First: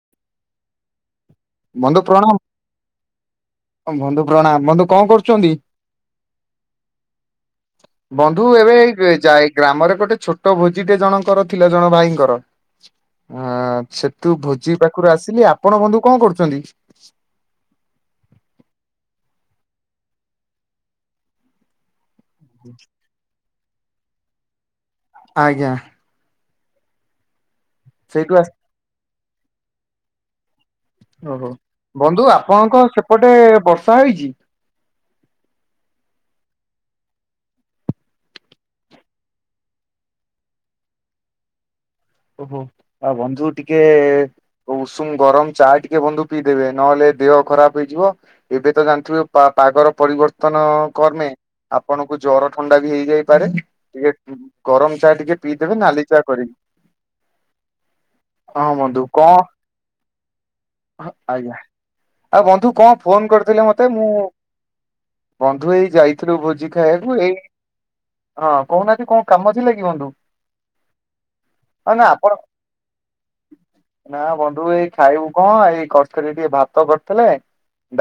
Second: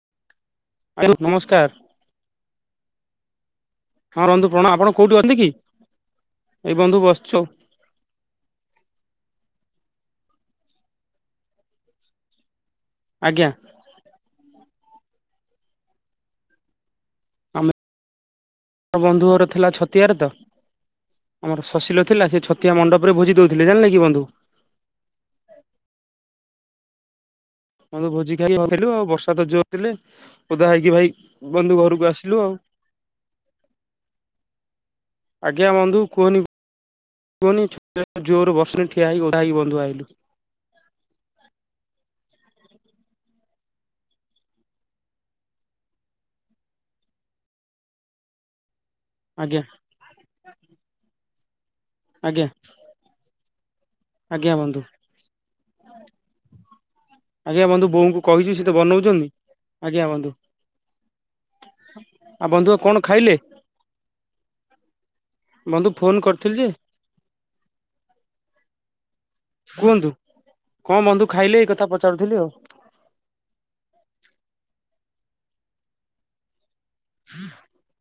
[unintelligible] ବନ୍ଧୁ ପ୍ରଣାମ। ବନ୍ଧୁ ହଁ ପ୍ରଣାମ ବନ୍ଧୁ ଆପଣ କଣ କୋଉଠି ଅଛନ୍ତି କି କରୁଚନ୍ତି? ଏଇ ବନ୍ଧୁ ବସିଛୁ ବନ୍ଧୁ ଏବେ ଏଇ ଯାଇ ଗ୍ରାମରେ ଗୋଟେ ଛୋ ଛୋଟ ଭୋଜିଟେ ଜଣଙ୍କର ଥିଲା ଜଣେ ଭାଇଙ୍କର ଆଜ୍ଞା ଆଁ ସେଠୁ ଭୋଜି ପା [unintelligible] ଆସିଲି ଆପଣ ବନ୍ଧୁ କଣ କରୁଚନ୍ତି? ଆମେ ବନ୍ଧୁ ଘର ଥିଲା ଛତିଆରେ ତ ଆମର ଶଶିିଲ ଥିଲା ସେ ଛତିଆ ମଣ୍ଡପରେ ଭୋଜି ଦଉ [unintelligible] ଜାଣିଲେ କି ବନ୍ଧୁ ଆଜ୍ଞା। ଆମେ ତ ସେଇଠୁ ଭୋଜି ଆସି ଖାଇ [unintelligible] ଫେରିଲୁ ଆଉ ବର୍ଷା ତ ଜୋର ଥିଲେ ଓଦା ହେଇକି ଭାଇ ଓହୋ ବନ୍ଧୁ ଘରକୁ ଆସିଲୁ ଆଉ। ଆପଣଙ୍କ ସେପଟେ ବର୍ଷା ହେଇଛି? ଆଜ୍ଞା ବନ୍ଧୁ କୁହନି କୁହନି ଛୋ [unintelligible] ଜୋର ବର୍ଷାରେ ଠିଆ ହେଇ ଓଦା ହେଇ ବନ୍ଧୁ ଆଇଲୁ। [inaudible] ଓହୋ ଆ ବନ୍ଧୁ ଟିକେ ଉଷୁମ ଗରମ ଚା ଟିକେ ବନ୍ଧୁ ପିଇଦେବେ ନହେଲେ ଦେହ ଖରାପ ହେଇଯିବ ଏବେ ତ ଜା ଆଜ୍ଞା ପାଗର ପରିବର୍ତ୍ତନ କର୍ମେ ଆପଣଙ୍କୁ ଆଜ୍ଞା ଜର ଥଣ୍ଡା ବି ହେଇଯାଇପାରେ ଟିକେ ଆଜ୍ଞା ବନ୍ଧୁ ଗରମ ଚା ଟିକେ ପିଇଦେବେ ନାଲି ଚା କରିକି। ଆଜ୍ଞା ବନ୍ଧୁ ବୋଉଙ୍କୁ କହିଚି ସିଏ ହଁ ତ ବନ୍ଧୁ ବନଉଚନ୍ତି କଣ ଆଜ୍ଞା ବନ୍ଧୁ। ଆଜ୍ଞା ଆଉ ବନ୍ଧୁ କଣ ଫୋନ କରିଥିଲେ ମତେ ମୁଁ ବନ୍ଧୁ ଏଇ ଫୋନ ଯାଇଥିଲୁ କରିଥିଲି ଯେ ଭୋଜି ଖାଇବାକୁ ଏଇ ହଁ କହୁନା। କୁହନ୍ତୁ କଣ ବନ୍ଧୁ ଖାଇଲେ ଏଇ କଥା ହଁ ପ ଆପଣ ନା ବନ୍ଧୁ ଏଇ ଖାଇବୁ କଣ ଏଇ କରିଥିଲେ ଟିକେ ଭା ତ କରିଥିଲେ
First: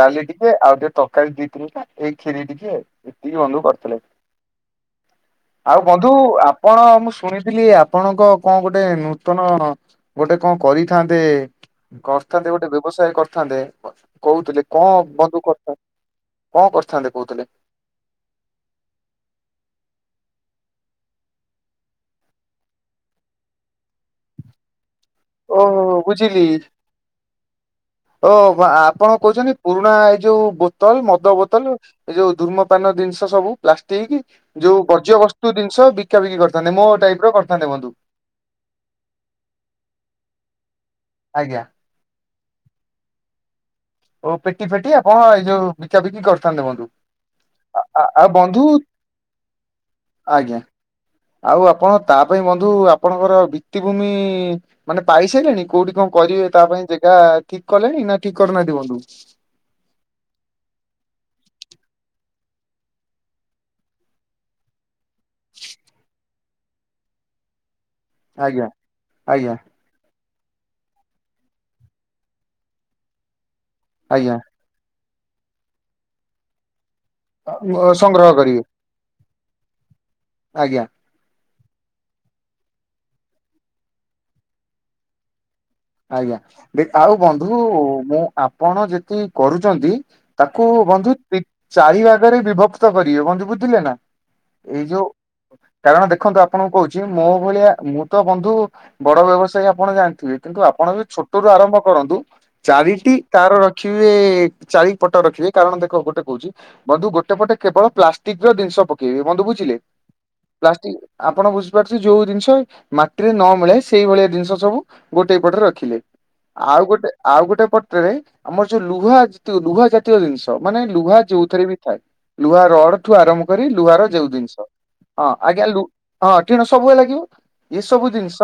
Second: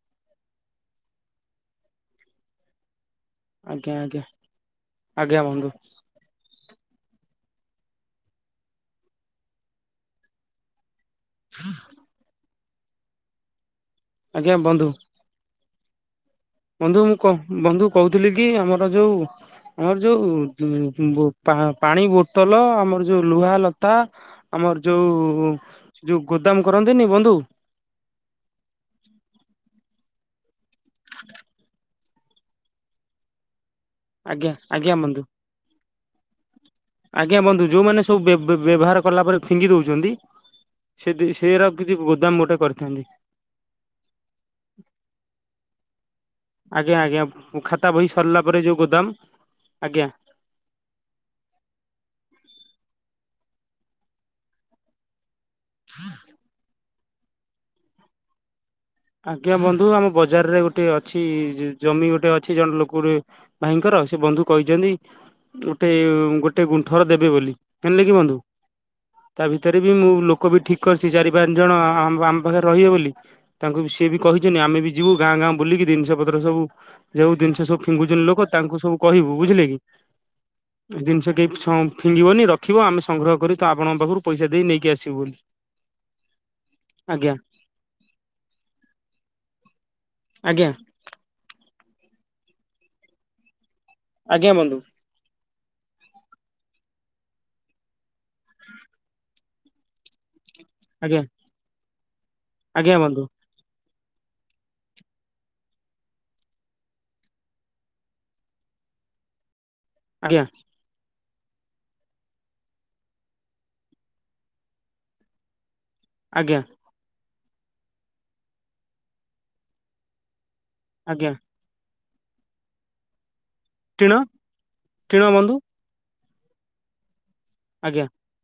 ଡାଲି ଟିକେ ଆଉ ଟିକେ ତରକାରୀ ଦି ତିନିଟା ଏଇ ଖିରି ଟିକେ ଏତିକି ବନ୍ଧୁ ଆଜ୍ଞା କରିଥିଲେ ଆଜ୍ଞା। ଆଉ ବନ୍ଧୁ ଆପଣ ମୁଁ ଶୁଣିଥିଲି ଆପଣଙ୍କ କଣ ଗୋଟେ ନୂତନ ଗୋଟେ କଣ କରି ଥାନ୍ତେ କରିଥାନ୍ତେ ଗୋଟେ ବ୍ୟବସାୟ କରିଥାନ୍ତେ ଆଜ୍ଞା କହୁଥିଲେ ବନ୍ଧୁ କଣ ବନ୍ଧୁ କରିଥାନ୍ତେ? କଣ ବନ୍ଧୁ କରିଥାନ୍ତେ ମୁଁ କହୁଥିଲେ ବନ୍ଧୁ କହୁଥିଲି କି ଆମର ଯୋଉ ଆମର ଯୋଉ ଉଁ ଉଁ ପାଣି ବୋଟଲ ଆମର ଯୋଉ ଲୁହା ଲତା ଆମର ଯୋଉ ଓହୋ ଯୋଉ ବୁଝିଲି ଗୋଦାମ କରନ୍ତିନି ବନ୍ଧୁ। ଓ ଆପଣ କହୁଛନ୍ତି ପୁରୁଣା ଏ ଯୋଉ ବୋତଲ ମଦ ବୋତଲ ଏ ଯୋଉ ଧୁର୍ମପାନ ଜିନିଷ ସବୁ ପ୍ଲାଷ୍ଟିକ ଆଜ୍ଞା ଯୋଉ ଆଜ୍ଞା ବନ୍ଧୁ ଗର୍ଜବସ୍ତୁ ଜିନିଷ ବିକା ବିକି କରିଥାନ୍ତେ ମୋ ଟାଇପ ର ଆଜ୍ଞା କରିଥାନ୍ତେ ବନ୍ଧୁ। ଯୋଉମାନେ ସବୁ ବ୍ୟବହାର କଲାପରେ ଫିଙ୍ଗି ଦେଉଛନ୍ତି। ସେ ସେ ଆଜ୍ଞା। ରଖିଛି ଗୋଦାମ ଗୋଟେ କରିଥାନ୍ତି। ଓଉ ପେଟି ଫେଟି ଆପଣ ଏଇ ଯୋଉ ବିକା ବିକି କର ଥାନ୍ତେ ବନ୍ଧୁ ଆଜ୍ଞା ଆଜ୍ଞା ଖାତା ବହି ଆଉ ସରିଲା ପରେ ବନ୍ଧୁ ଯୋଉ ଗୋଦାମ ଆଜ୍ଞା ଆଜ୍ଞା। ଆଉ ଆପଣ ତା ପାଇଁ ବନ୍ଧୁ ଆପଣଙ୍କର ଭିତ୍ତିଭୂମି ମାନେ ପାଇସାରିଲେଣି କୋଉଠି କଣ କରିବେ ତା ପାଇଁ ଏଟା ଠିକ୍ କଲେ ନା ଠିକ୍ କରିନା ଆଜ୍ଞା ବନ୍ଧୁ ଆମ ବଜାରରେ ଗୋଟେ ଅଛି। ଜମି ଗୋଟେ ଅଛି ଜଣେ ଲୋକ ଗୋଟେ ଭାଇଙ୍କର ସେ ବନ୍ଧୁ କହିଛନ୍ତି ଗୋଟେ ଗୋ ଗୋଟେ ଗୁଣ୍ଠର ଦେବେ ବୋଲି ହେଣିଲ କି ବନ୍ଧୁ ଆଜ୍ଞା ତା ଆଜ୍ଞା ଭିତରେ ବି ମୁଁ ଲୋ ଲୋକ ବି ଠିକ୍ କରିଛି ଚାରି ପାଞ୍ଚ ଜଣ ଆମ ପାଖରେ ରହିବେ ବୋଲି ତାଙ୍କୁ ସିଏ ବି ଆଜ୍ଞା କହିଛନ୍ତି ଆମେ ବି ଯିବୁ ଗାଁ ଗାଁ ବୁଲିକି ଜିନିଷ ପତ୍ର ସବୁ ଯୋଉ ଜିନିଷ ସବୁ ଫିଙ୍ଗୁଛନ୍ତି ସଂଗ୍ରହ ଲୋକ କରିବେ ତାଙ୍କୁ ସବୁ କହିବୁ ବୁଝିଲେ କି ଆଜ୍ଞା। ଜିନିଷ କେହି ଫିଙ୍ଗିବନି ରଖିବ ଆମେ ସଂଗ୍ରହ କରି ତ ଆପଣଙ୍କ ପାଖରୁ ପଇସା ଦେଇ ନେଇକି ଆସିବୁ ବୋଲି। ଆଜ୍ଞା ଦେ ଆଉ ଆଜ୍ଞା ବନ୍ଧୁ ମୁଁ ଆପଣ ଯେତିିକି କରୁଛନ୍ତି ତାକୁ ଆଜ୍ଞା ବନ୍ଧୁ ଚାରି ଭଗରେ ବିଭକ୍ତ କରିବେ ବନ୍ଧୁ ବୁଝିଲେ ନା। ଆଜ୍ଞା ବନ୍ଧୁ ଏଇ ଯୋଉ କାରଣ ଦେଖନ୍ତୁ ଆପଣଙ୍କୁ କହୁଛିୁ। ମୋ ଭଳିଆ ମୁଁ ତ ବନ୍ଧୁ ବଡ ବ୍ୟବସାୟୀ ଆପଣ ଜାଣିଥିବେ। କିନ୍ତୁ ଆପଣ ଯଦି ଆଜ୍ଞା ଛୋଟ ରୁ ଆରମ୍ଭ କରନ୍ତୁ ଆଜ୍ଞା ଚାରିଟି ବନ୍ଧୁ ତାର ରଖିବେ ଚାରି ପଟ ରଖିବେ କାରଣ ଦେଖ ଗୋଟେ କହୁଛି ବନ୍ଧୁ ଗୋଟେ ପଟେ କେବଳ ପ୍ଲାଷ୍ଟିକ ର ଜିନିଷ ପକେଇ ବନ୍ଧୁ ବୁଝିଲେ ଆଜ୍ଞା ପ୍ଲାଷ୍ଟିକ ଆପଣ ବୁଝିପାରୁଥେ ଯୋଉ ଜିନିଷ ମାଟିରେ ନ ମିଳେ ସେଇଭଳିଆ ଜିନିଷ ସବୁ ଗୋଟେ ପଟରେ ରଖିଲେ। ଆଜ୍ଞା ଆଉ ଗୋଟେ ଆଉ ଗୋଟେ ପଟରେ ଆମର ଯୋଉ ଲୁହା ଲୁହା ଜାତୀୟ ଜିନିଷ ମାନେ ଲୁହା ଆଜ୍ଞା ଯୋଉଥିରେ ବି ଥାଏ ଲୁହା ରଡ ଠୁ ଆରମ୍ଭ ଲୁହାରର ଟିଣ ଯୋଉ ଜିନିଷ ଟିଣ ହଁ ବନ୍ଧୁ ଆଜ୍ଞା ହଁଣ ସବୁବେ ଲାଗିବ। ଆଜ୍ଞା ଏସବୁ ଜିନିଷ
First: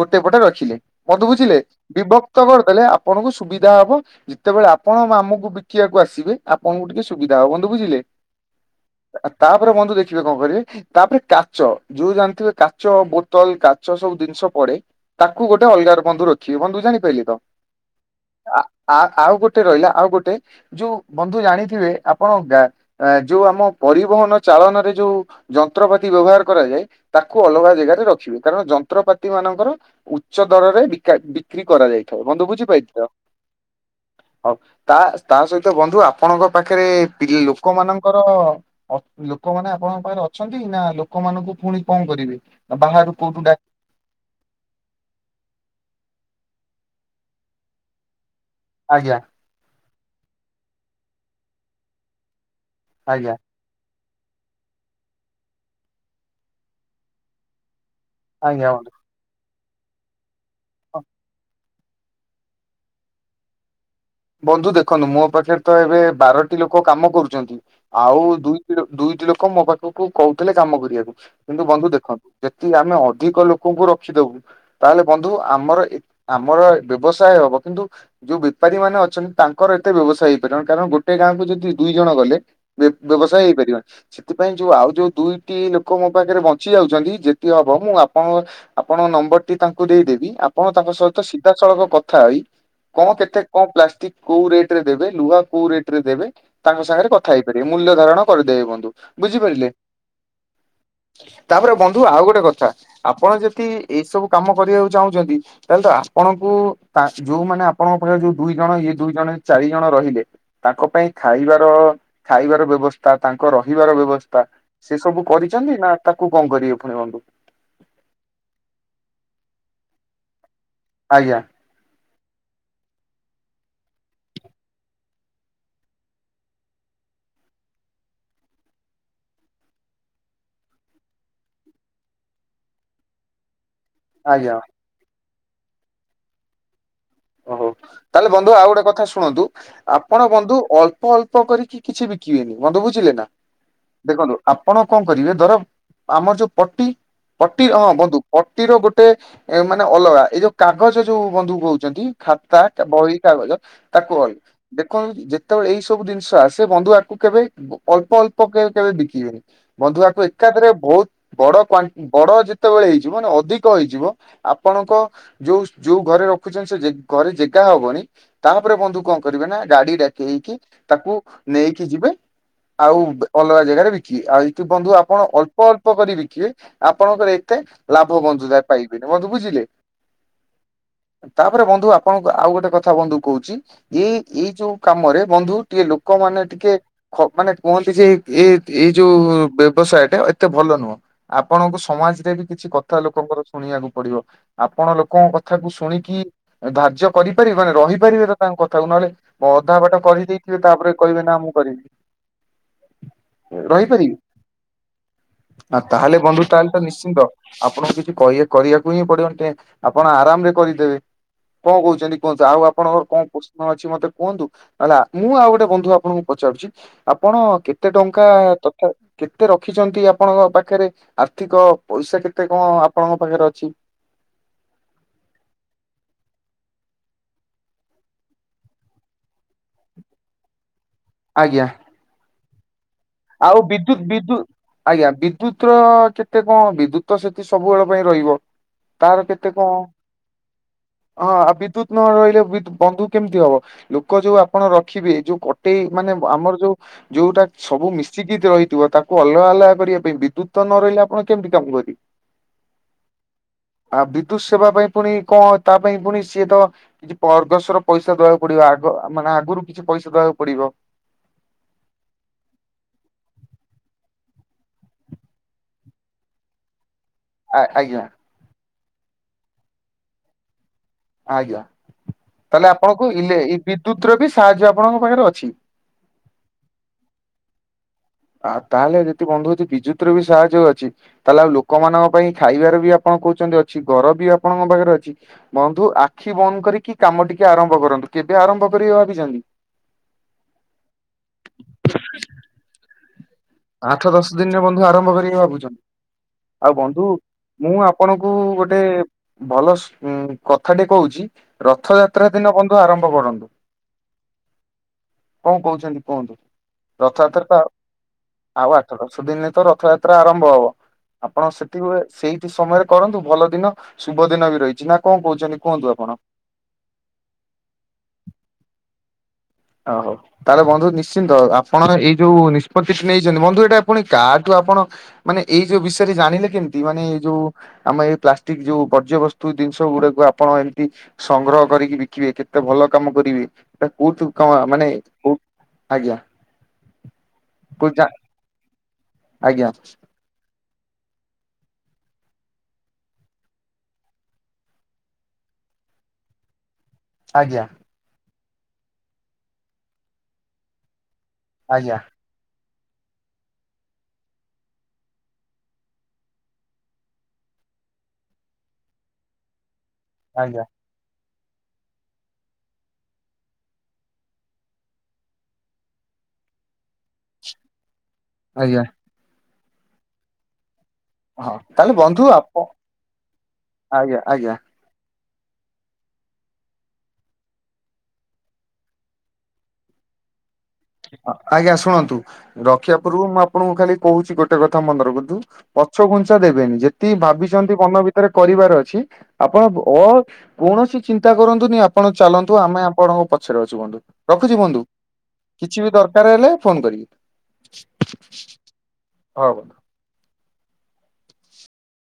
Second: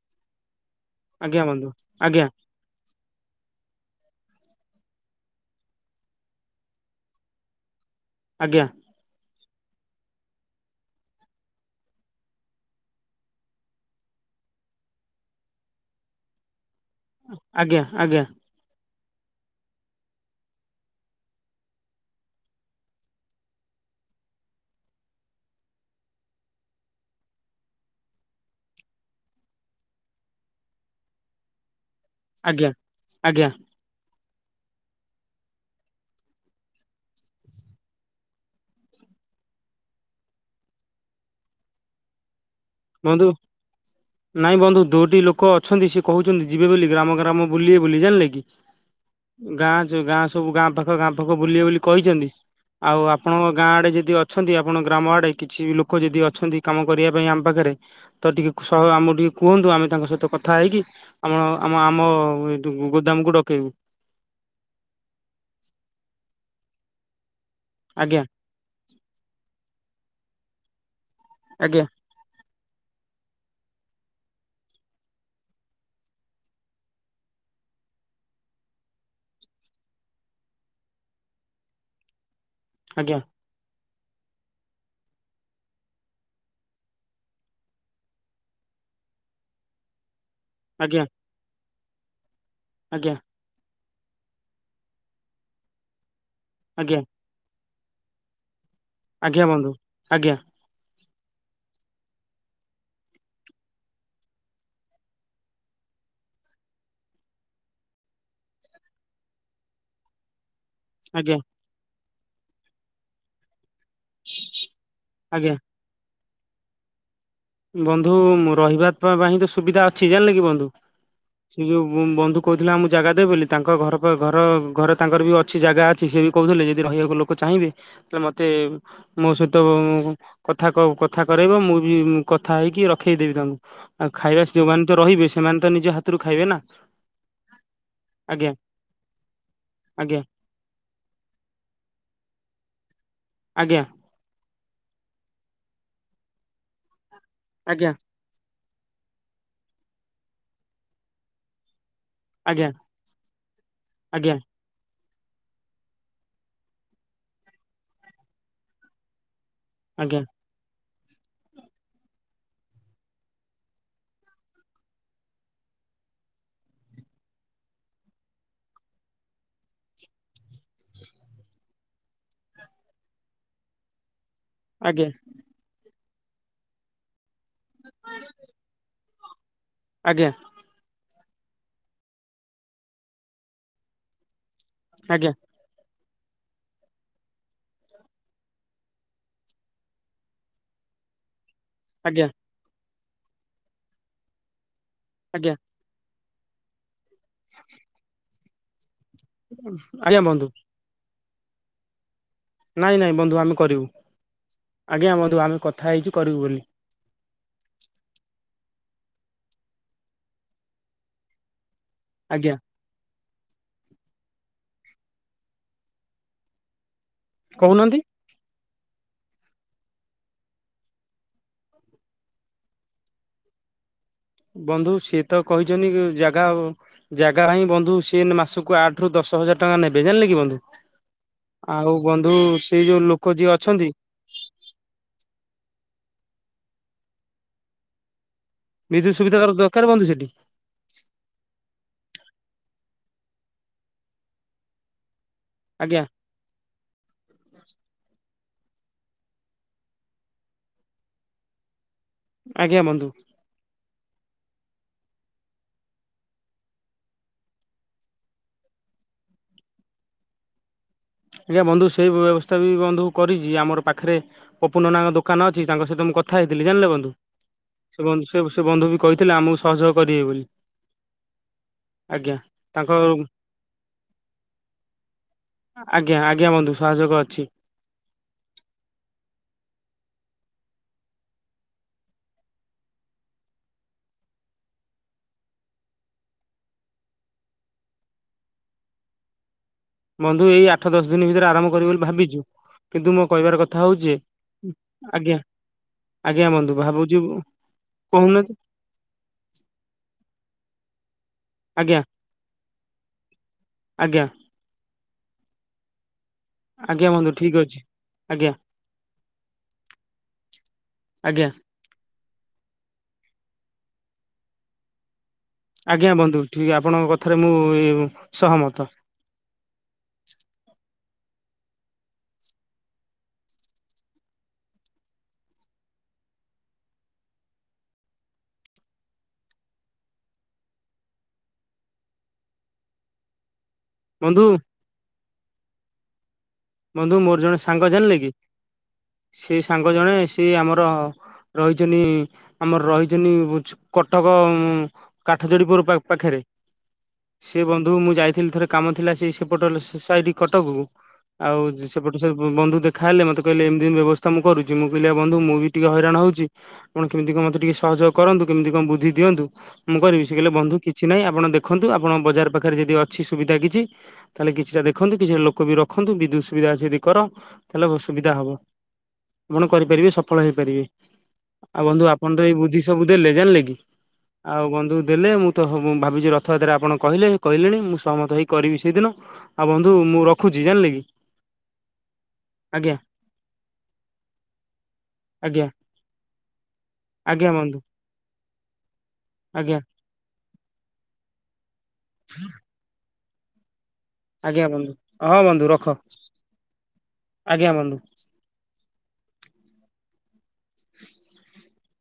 ଗୋଟେ ପଟେ ରଖିଲେ ମତେ ଆଜ୍ଞା ବୁଝିଲେ ବନ୍ଧୁ ଆଜ୍ଞା ବିଭକ୍ତ କରିଦେଲେ ଆପଣଙ୍କୁ ସୁବିଧା ହବ ଯେତେବେଳେ ଆପଣ ଆମକୁ ବିକିବାକୁ ଆସିବେ ଆପଣଙ୍କୁ ଟିକେ ସୁବିଧା ହବ ବନ୍ଧୁ ବୁଝିଲେ। ଆଜ୍ଞା। ଆ ତାପରେ ବନ୍ଧୁ ଦେଖିବେ କଣ କରିବେ ତାପରେ କାଚ ଯୋଉ ଜାଣିଥିବେ କାଚ ବୋତଲ କାଚ ସବୁ ଜିନି ପଡେ ତାକୁ ଗୋଟେ ଅଲଗାର ବନ୍ଧୁ ରଖିବେ ବନ୍ଧୁ ଜାଣି ଆଜ୍ଞା ଆଜ୍ଞା। ଆ ଆଉ ଗୋଟେ ରହିଲା ଆଉ ଗୋଟେ ଯୋଉ ବନ୍ଧୁ ଜାଣିଥିବେ ଆପଣ ଯୋଉ ଆମ ପରିବହନ ଚାଳନାରେ ଯୋଉ ଯନ୍ତ୍ରପାତି ବ୍ୟବହାର କରାଯାଏ ତାକୁ ଅଲଗା ଜାଗାରେ ରଖିବେ କାରଣ ଉତ୍ରପାତି ମାନଙ୍କର ଉ ଉଚ୍ଚ ଦରରେ ବିକ୍ରି କରାଯାଇଥାଏ ବନ୍ଧୁ ଆଜ୍ଞା ବୁଝିପାରିଲେତ। ଆଜ୍ଞା ହଉ ତା ତା ସହିତ ବନ୍ଧୁ ଆପଣଙ୍କ ପାଖରେ ପି ଲୋକମାନଙ୍କର ଲୋକମାନେ ଆପଣଙ୍କ ପାଖରେ ଅଛନ୍ତି ନା ଲୋକମାନଙ୍କୁ ପୁଣି କଣ କରିବେ? ବାହାରୁ ବନ୍ଧୁ କୋଉଠୁ ଡା ନାଇଁ ବନ୍ଧୁ ଦୁ ଇତି ଲୋକ ଅଛନ୍ତି ସେ କହୁଛନ୍ତି ଯିବେ ବୋଲି ଗ୍ରାମ ଗ୍ରାମ ବୁଲେ ବୋଲିୁ ଜାଣିଲେ କି ଆଜ୍ଞା ଗାଁ ସୁ ଗାଁ ସବୁ ଗାଁ ପାଖ ଗାଁ ପାଖ ବୁଲିବା ବୁଲି କହିଛନ୍ତି ଆଉ ଆଜ୍ଞା ଆପଣଙ୍କ ଗାଁ ଆଡେ ଯଦି ଅ ଅଛନ୍ତି ଆପଣ ଗ୍ରାମ ଆଡେ କିଛି ଲୋକ ଯଦି ଅଛନ୍ତି କାମ କରିବା ପାଇଁ ଆମ ପାଖରେ ତ ଟିକେ ଆଜ୍ଞା ସହ ବନ୍ଧୁ ଆମ ଟିକେ କୁହନ୍ତୁ ଆମେ ତାଙ୍କ ସହିତ କଥା ହେଇକି ଆମ ଆମ ଆମ ଗୋଦାମକୁ ଡକେଇବୁ। ବନ୍ଧୁ ଦେଖନ୍ତୁ ମୋ ପାଖରେ ତ ଏବେ ବାରଟି ଲୋକ କାମ କରୁଛନ୍ତି। ଆଜ୍ଞା ଆଉ ଦୁଇ ଦୁଇଟି ଲୋକ ମୋ ପାଖକୁ କହୁଥିଲେ କାମ କରିବାକୁ। କିନ୍ତୁ ଆଜ୍ଞା ବନ୍ଧୁ ଦେଖନ୍ତୁ ଯେତିକି ଆମେ ଅଧିକ ଲୋକଙ୍କୁ ରଖିଦବୁ ତାହେଲେ ବନ୍ଧୁ ଆମର ଆମର ବ୍ୟବସାୟ ହବ କିନ୍ତୁ ଯୋଉ ବେପାରୀ ମାନେ ଅ ତାଙ୍କର ଏତେ ବ୍ୟବସାୟ ହେଇପାରିବନି କାରଣ ଗୋଟେ ଗାଁକୁୁ ଯଦି ଦୁଇ ଜଣ ଗଲେ ଆଜ୍ଞା ବ୍ୟ-ବ୍ୟବସାୟ ହେଇପାରିବନି। ସେଥିପାଇଁ ଯୋଉ ଆଉ ଯୋଉ ଦୁଇଟି ଲୋକ ମୋ ପାଖରେ ବଞ୍ଚି ଯାଉଛନ୍ତି ଯେତିକି ହବ ମୁଁ ଆପଣ ଆପଣ ନମ୍ବରଟି ତାଙ୍କୁ ଦେଇଦେବି ଆପଣ ତାଙ୍କ ଆଜ୍ଞା ସହିତ ସିଧା ସଳଖ କଥା ହୋଇ କଣ କେତେ କଣ ପ- କୋଉ ରେଟ ରେ ଦେବେ ଲୁହା କୋଉ ରେଟ ରେ ଦେବେ ତାଙ୍କ ଆଜ୍ଞା ସାଙ୍ଗରେ କଥା ହୋଇପାରିବେ ମୂଲ୍ୟ ଧାରଣ କରିଦେବେ ମ- ଆଜ୍ଞା ବନ୍ଧୁ ଆଜ୍ଞା ତାପରେ ବନ୍ଧୁ ଆଉ ଗୋଟେ କଥା ଆପଣ ଯଦି ଏଇ ସବୁ କାମ କରିବାକୁ ଚାହୁଁଛନ୍ତି ତାହେଲେ ତ ଆପଣଙ୍କୁ ଆ-ଯୋଉ ମାନେ ଆପଣଙ୍କ ପାଖରେ ଯୋଉ ଦୁଇ ଜଣ ଇଏ ଦୁଇ ଜଣ ଚାରି ଜଣ ରହିଲେ ତାଙ୍କ ପାଇଁ ଖାଇବାର ଖାଇବାର ବ୍ୟବସ୍ଥା ତାଙ୍କ ର ପିବାର ବ୍ୟବସ୍ଥା ସେ ସବୁ ଆଜ୍ଞା କରିଛନ୍ତି ନା ତାକୁ କଣ କରିବେ ପୁଣି ବନ୍ଧୁ। ବନ୍ଧୁ ରହିବା ତା-ପାଇଁ ତ ସୁବିଧା ଅଛି ଜାଣିଲେ କି ବନ୍ଧୁ ଆଜ୍ଞା ସେ ଯୋଉ କହୁଥିଲା ମୁଁ ଜାଗା ଦେବ ବୋଲି ତାଙ୍କ ଘରପାଖ-ଘର-ଘର ତାଙ୍କର ବି ଅଛି ଜାଗା ଅଛି ସିଏବି କହୁଥିଲେ ଯଦି ରହିବାକୁ ଲୋକ ଚାହିଁବେ ତାଲେ ମୋତେ ମୋ ସହିତ କଥା-କଥା କରାଇବ ମୁଁ ବି କଥା ହେଇକି ରଖେଇଦେବି ତାଙ୍କୁ ଆଉ ଖାଇବା ଆଜ୍ଞା। ଯୋଉମାନେ ତ ରହିବେ ସେମାନେ ତ ନିଜ ହାତରୁ ଖାଇବେ ନା ଓହୋ [inaudible] ତାହେଲେ ଆଜ୍ଞା ବନ୍ଧୁ ଆଉ ଗୋଟେ କଥା ଶୁଣନ୍ତୁ ଆଜ୍ଞା ଆପଣ ବନ୍ଧୁ ଅଳ୍ପ ଅଳ୍ପ କରିକି କିଛି ବିକିବେନି, ବନ୍ଧୁ ବୁଝିଲେ ନା ଆଜ୍ଞା ଦେଖନ୍ତୁ ଆପଣ କଣ କରିବେ ଧର ଆମର ଯୋଉ ପଟି ପଟି ହଁ ଆଜ୍ଞା ବନ୍ଧୁ ଅ ଟିର ଗୋଟେ ମାନେ ଅଲଗା ଏଇ ଯୋଉ କାଗଜ ଯୋଉ ବନ୍ଧୁ କହୁଛନ୍ତି। ଖାତା ଆଜ୍ଞା ବହି କାଗଜ ତାକୁ ଆଜ୍ଞା ଅଲଗା ବେ- ଯେତେବେଳେ ଏଇ ସବୁ ଜିନିଷ ଆସେ ବନ୍ଧୁ ଆକୁ କେବେ ଅଳ୍ପ ଅଳ୍ପ କେବେ କେବେ ବିକିବେନି। ବନ୍ଧୁଆକୁ ଆଜ୍ଞା ଆଜ୍ଞା ଏକାଥରେ ବହୁତ ବଡ କ୍ଵା-ବଡ ଯେତେବେଳେ ହେଇଯିବ ମାନେ ଅଧିକ ହେଇଯିବ ଆପଣଙ୍କ ଯୋଉ ଯୋଉ ଗ- ରଖୁଛନ୍ତି ସେ ଘରେ ଜେଗା ହବନି ତାପରେ ବନ୍ଧୁ କଣ କରିବେ ନା ଗାଡି ଡାକେଇକି ତାକୁ ନେଇକି ଯିବେ ଆଉ ଅଲଗା ଜାଗାରେ ବିକିବେ ଆଉ ଏଠୁ ବନ୍ଧୁ ଆଜ୍ଞା ଆପଣ ଅଳ୍ପ ଅଳ୍ପ କରି ବିକିବେ ଆପଣଙ୍କର ଏତେ ଲାଭ ବନ୍ଧୁଏ ପାଇବେନି ବନ୍ଧୁ ବୁଝିଲେ ଆଜ୍ଞା ତାପରେ ବନ୍ଧୁ ଆପଣଙ୍କୁ ଆଉ ଗୋଟେ କଥା ବନ୍ଧୁ କହୁଛି ଏ ଏଇ ଯୋଉ କାମରେ ଆଜ୍ଞା ବନ୍ଧୁ ଟିଏ ଲୋ ଲୋକ ମାନେ ଟିକେ ମାନେ କୁହନ୍ତି ଯେ ଏ ଏଇ ଯୋଉ ବ୍ୟବସାୟ ଟା ଏତେ ଭଲ ନୁହଁ ଆ ଆପଣଙ୍କୁ ଆଜ୍ଞା ସମାଜରେ ବି କିଛି କଥା ଲୋକଙ୍କର ଶୁଣିବାକୁ ପଡିବ ଆପଣ ଲୋକଙ୍କ ଆଜ୍ଞା କଥାକୁ ଶୁଣିକି ଧାର୍ଯ୍ୟ କରିପାରିବେ ମାନେ ରହିପାରିବେ ତ ତାଙ୍କ କଥାକୁ ନହେଲେ ଅଧା ବାଟ ଆଜ୍ଞା ବନ୍ଧୁ କରିଦେଇଥିବେ ତାପରେ କହିବେ ନା ମୁଁ କରିବି ନାଇଁ ନାଇଁ ବନ୍ଧୁ ଆମେ କରିବୁ ରହିପାରିବେ ଆଜ୍ଞା ବନ୍ଧୁ ଆମେ କଥା ହେଇଛୁ ତାହେଲେ କରିବୁ ବନ୍ଧୁ ବୋଲି ତାହେଲେ ତ ନିଶ୍ଚିନ୍ତ ଆପଣଙ୍କୁ କିଛି କହିବାକୁ ଆପଣ ଆରାମରେ କରିଦେବେ କଣ କହୁଛନ୍ତି କୁହନ୍ତୁ ଆଜ୍ଞା ଆଉ ଆପଣଙ୍କ କଣ? ପ୍ରଶ୍ନ ଅଛି ମତେ କୁହନ୍ତୁ ନହଲେ ଆ-ମୁଁ ଆଉ ଗୋଟେ ବନ୍ଧୁ ଆପଣଙ୍କୁ ପଚାରୁଛି ଆପଣ କେତେ କହୁନାହାନ୍ତି। ଟଙ୍କା- କେତେ ରଖିଛନ୍ତି ଆପଣଙ୍କ ପାଖରେ ଆର୍ଥିକ ପଇସା କେତେ କଣ ଆପଣଙ୍କ ପାଖରେ ଅଛି? ବନ୍ଧୁ ସିଏ ତ କହିଛନ୍ତି ଜାଗା ଆଉ-ଜାଗା ପାଇଁ ବନ୍ଧୁ ସେ ମାସକୁ ଆଠ ରୁ ଦଶ ଛ ହଜାର ଟଙ୍କା ନେବେ ଜାଣିଲେ କି ବନ୍ଧୁ ଆଜ୍ଞା ଆଉ ବନ୍ଧୁ ସେଇ ଯୋଉ ଲୋକ ଯିଏ ଆଉ ଅଛନ୍ତି ବିଦ୍ୟୁତ ବିଦ୍ୟୁ-ଆଜ୍ଞା ବିଦ୍ୟୁତ ର କେ- ଏତେ କଣ ବିଦ୍ୟୁତ ସେତି ସବୁବେଳ ପାଇଁ ରହିବ। ବିଦ୍ୟୁତ ତାର ସୁବିଧା କେତେ କଣ ଦରକାର ବନ୍ଧୁ ସେଠି ହ ଆ ବିଦ୍ୟୁତ ନହ ରହିଲେ ବନ୍ଧୁ କେମିତି ହବ ଲୋକ ଯୋଉ ଆପଣ ରଖିବେ ଯୋଉ କଟେଇ ଆଜ୍ଞା। ମାନେ ଆମର ଯୋଉ ଯୋଉଟା ସବୁ ମି- -ରହିଥିବ ତାକୁ ଅଲଗା ଅଲଗା କରିବା ପାଇଁ ବିଦ୍ୟୁତ ତ ନ ରହିଲେ ଆପଣ କେମିତି କାମ କରିବେ ଆଜ୍ଞା ବନ୍ଧୁ ଆ ବିଦ୍ୟୁତ ସେବା ପାଇଁ ପୁଣି କଣ ତା ପାଇଁ ପୁଣି ସିଏ ତ କିଛି ଅର୍ଗସର ପଇସା ଦେବାକୁ ପଡିବ ଆଗ ମାନେ ଆଗୁ- ହାତରୁ କିଛି ପଇସା ଦେବାକୁ ପଡିବ। ଆଜ୍ଞା ବନ୍ଧୁ ସେଇ ବ୍ୟବସ୍ଥା ବି ବନ୍ଧୁ କରିଚି ଆମର ପାଖରେ ପପୁ ନନାଙ୍କ ଦୋକାନ ଅଛି ତାଙ୍କ ସହିତ ମୁଁ କଥା ହେଇଥିଲି ଜାଣିଲେ ବନ୍ଧୁ। ସେ ଆ-ଆଜ୍ଞା। ବନ୍ଧୁ ସେ ବନ୍ଧୁ ବି କହିଥିଲେ ଆମକୁ ସହଯୋଗ କରିବେ ବୋଲି। ଆଜ୍ଞା ଆଜ୍ଞା ତାହେଲେ ତାଙ୍କ ଆପଣଙ୍କୁ ଇଲେ ଇ ବିଦ୍ୟୁତ ର ବି ସାହାଯ୍ୟ ଆପଣଙ୍କ ପାଖରେ ଅଛି। ଆଜ୍ଞା ଆଜ୍ଞା ବନ୍ଧୁ ସହଯୋଗ ଅଛି। ଆଉ ତାହେଲେ ଯଦି ବନ୍ଧୁ ଯଦି ବିଦ୍ୟୁତର ବି ସାହାଯ ଅଛି ତାହେଲେ ଆଉ ଲୋକମାନଙ୍କ ପାଇଁ ଖାଇବାରେ ବି ଆପଣ କୋହୁଚନ୍ତି ଅଛି ଘର ବି ଆପଣଙ୍କ ପାଖରେ ଅଛି ବନ୍ଧୁ ଆଖି ବନ୍ଦ କରିକି କାମ ଟିକେ ଆରମ୍ଭ କରନ୍ତୁ। କେବେ ଆରମ୍ଭ କରିବେ ଭାବିଚନ୍ତି? ବନ୍ଧୁ ଏଇ ଆଠ ଦଶ ଦିନ ଭିତରେ ଆରମ୍ଭ କରିବୁ ବୋଲି ଭାବିଚୁ କିନ୍ତୁ ମୋ କହିବାର କଥା ଆଠ ହୋଉଚି ଦଶ ଦିନରେ ଉଁ ବନ୍ଧୁ ଆରମ୍ଭ କରିବେ ଆଜ୍ଞା ଭାବୁଛନ୍ତି ଆଜ୍ଞା ବନ୍ଧୁ ଭାବୁଚି। ମୁଁ ଆପଣଙ୍କୁ ଗୋଟେ ଭଲ ସୁ କଥା ଟେ କୋହୁଚି। ଆଜ୍ଞା ରଥଯାତ୍ରା ଦିନ ବନ୍ଧୁ ଆରମ୍ଭ କରନ୍ତୁ। ଆଜ୍ଞା କଣ କୋହୁଚନ୍ତି କୁହନ୍ତୁ ଆଜ୍ଞା ବନ୍ଧୁ ରଥଯାତ୍ରା ଠିକ ତ ଅଛି। ଆଜ୍ଞା ଆଉ ଆଠ ଦଶ ଦିନିରେ ତ ରଥଯାତ୍ରା ଆରମ୍ଭ ହବ ଆପଣ ଆଜ୍ଞା ସେତିକି ବେଳେ ସେଇଠି ସମୟରେ କରନ୍ତୁ ଭଲ ଦିନ ଶୁଭ ଦିନ ବି ରହିଚି ନା କଣ କୋହୁ ଆଜ୍ଞା ବନ୍ଧୁ ଠିକ ଆପଣଙ୍କ କଥାରେ ମୁଁ ସହମତ। ଓ ହୋଉ ତାହଲେ ବନ୍ଧୁ ନି ଶ୍ଚିନ୍ତ ଆପଣ ଏଇ ଯୋଉ ନିଷ୍ପତିଟି ନେଇଚନ୍ତି ବନ୍ଧୁ ଏଟା ଆପଣ କାହାଠୁ ଆପଣ ମାନେ ଏଇ ଯୋଉ ବିଷୟ ଜାଣିଲେ କେମିତି ମାନେ ଏଇ ଯୋଉ ଆମ ଏଇ ପ୍ଲାଷ୍ଟିକ ଯୋଉ ବର୍ଜ୍ୟବସ୍ତୁ ଜିନିଷ ଗୁଡାକୁ ଆପଣ ଏମିତି ସଂଗ୍ରହ କରିକି ବିକିବେ କେତେ ଭଲ କାମ କରିବେ। କୋଉଠୁ ବନ୍ଧୁ କଣ ମାନେ କୋଉ ଆଜ୍ଞା। ବନ୍ଧୁ ମୋର ଜଣେ ସାଙ୍ଗ କୋଉ ଜାଣିଲେ କି ସିଏ ଆଜ୍ଞା ସାଙ୍ଗ ଜଣେ ସିଏ ଆମର ରହିଚନ୍ତି ଆମର ରହିଚନ୍ତି କଟକ କାଠଯୋଡିପୁର ପାଖରେ ସେ ଆଜ୍ଞା ବନ୍ଧୁ ମୁଁ ଯାଇଥିଲି ଥରେ କାମ ଥିଲା ସେଇ ସେ ସେପଟ ସାଇଟି କଟକ କୁ ଆଉ ଆଜ୍ଞା ସେପଟେ ସେ ବନ୍ଧୁ ଦେ ଖାଇଲେ ମତେ କହିଲେ ଏମତି ଏମତି ବ୍ୟବସ୍ଥା ମୁଁ କରୁଚି ମୁଁ କହିଲି ବନ୍ଧୁ ମୁଁ ବି ଟିକେ ହଇରାଣ ହୋଉଚି ଆପଣ କେମତି କଣ ମତେ ଟିକେ ସହ ଯୋଗ କରନ୍ତୁ କେମିତି କଣ ବୁଦ୍ଧି ଦିଅନ୍ତୁ। ମୁଁ କରିବି ସେ କହିଲ ଆଜ୍ଞା ବନ୍ଧୁ କିଛି ନାହିଁ ଆପଣ ଦେଖନ୍ତୁ ଆପଣ ବଜାର ପାଖରେ ଯଦି ଅଛି ସୁବିଧା କିଛି ତାହେଲେ କିଛିଟା ଦେଖନ୍ତୁ କିଛିଟା ଲୋକ ବି ର ରଖନ୍ତୁ ବିଦ୍ୟୁତ ସୁବିଧା ଅଛି ଯଦି କର ତାହେଲେ ସୁବିଧା ହବ। ଆଜ୍ଞା ଆପଣ କରିପାରିବେ ସଫଳ ହେଇପାରିବେ। ହଁ ଆଉ ତାହେଲେ ବନ୍ଧୁ ଆପଣ ତ ଆପ ଏଇ ବୁଦ୍ଧି ସବୁ ଦେଲେ ଜାଣିଲେ କି ଆଜ୍ଞା ଆଜ୍ଞା ଆଉ ବନ୍ଧୁ ଦେଲେ ମୁଁ ତ ଭାବିଚି ରଥଯାତ୍ରା ଆପଣ କହିଲେ କହିଲେଣି ମୁଁ ସହମତ ହେଇ କରିବି ସେଇଦିନ ଆଉ ବନ୍ଧୁ ମୁଁ ରଖୁ ଆଜ୍ଞା ଶୁଣନ୍ତୁ ଆଜ୍ଞା ରଖିବା ପୂର୍ବରୁ ମୁଁ ଆପଣଙ୍କୁ ଖାଲି କୋହୁଚି ଗୋଟେ କଥା ମନେ ରଖନ୍ତୁ। ଆଜ୍ଞା ପଛଘୁଞ୍ଚା ଦେବେନି ଯେତିକି ଆଜ୍ଞା ଭାବିଚନ୍ତି ବନ୍ଧୁ ମନ ଭିତରେ କରିବାର ଅଛି ଆପଣ ଆଜ୍ଞା ଅ କୌଣ ସି ଚିନ୍ତା କରନ୍ତୁନି ଆପଣ ଚାଲନ୍ତୁ ଆମେ ଆପଣଙ୍କ ପଛରେ ଅଛୁ ବନ୍ଧୁ। ଆଜ୍ଞା ବନ୍ଧୁ। ବନ୍ଧୁ କିଛି ବି ରଖ ଦରକାର ହେଲେ ଫୋନ ଆଜ୍ଞା ବନ୍ଧୁ। କରିବେ ହ ବନ୍ଧୁ। [inaudible]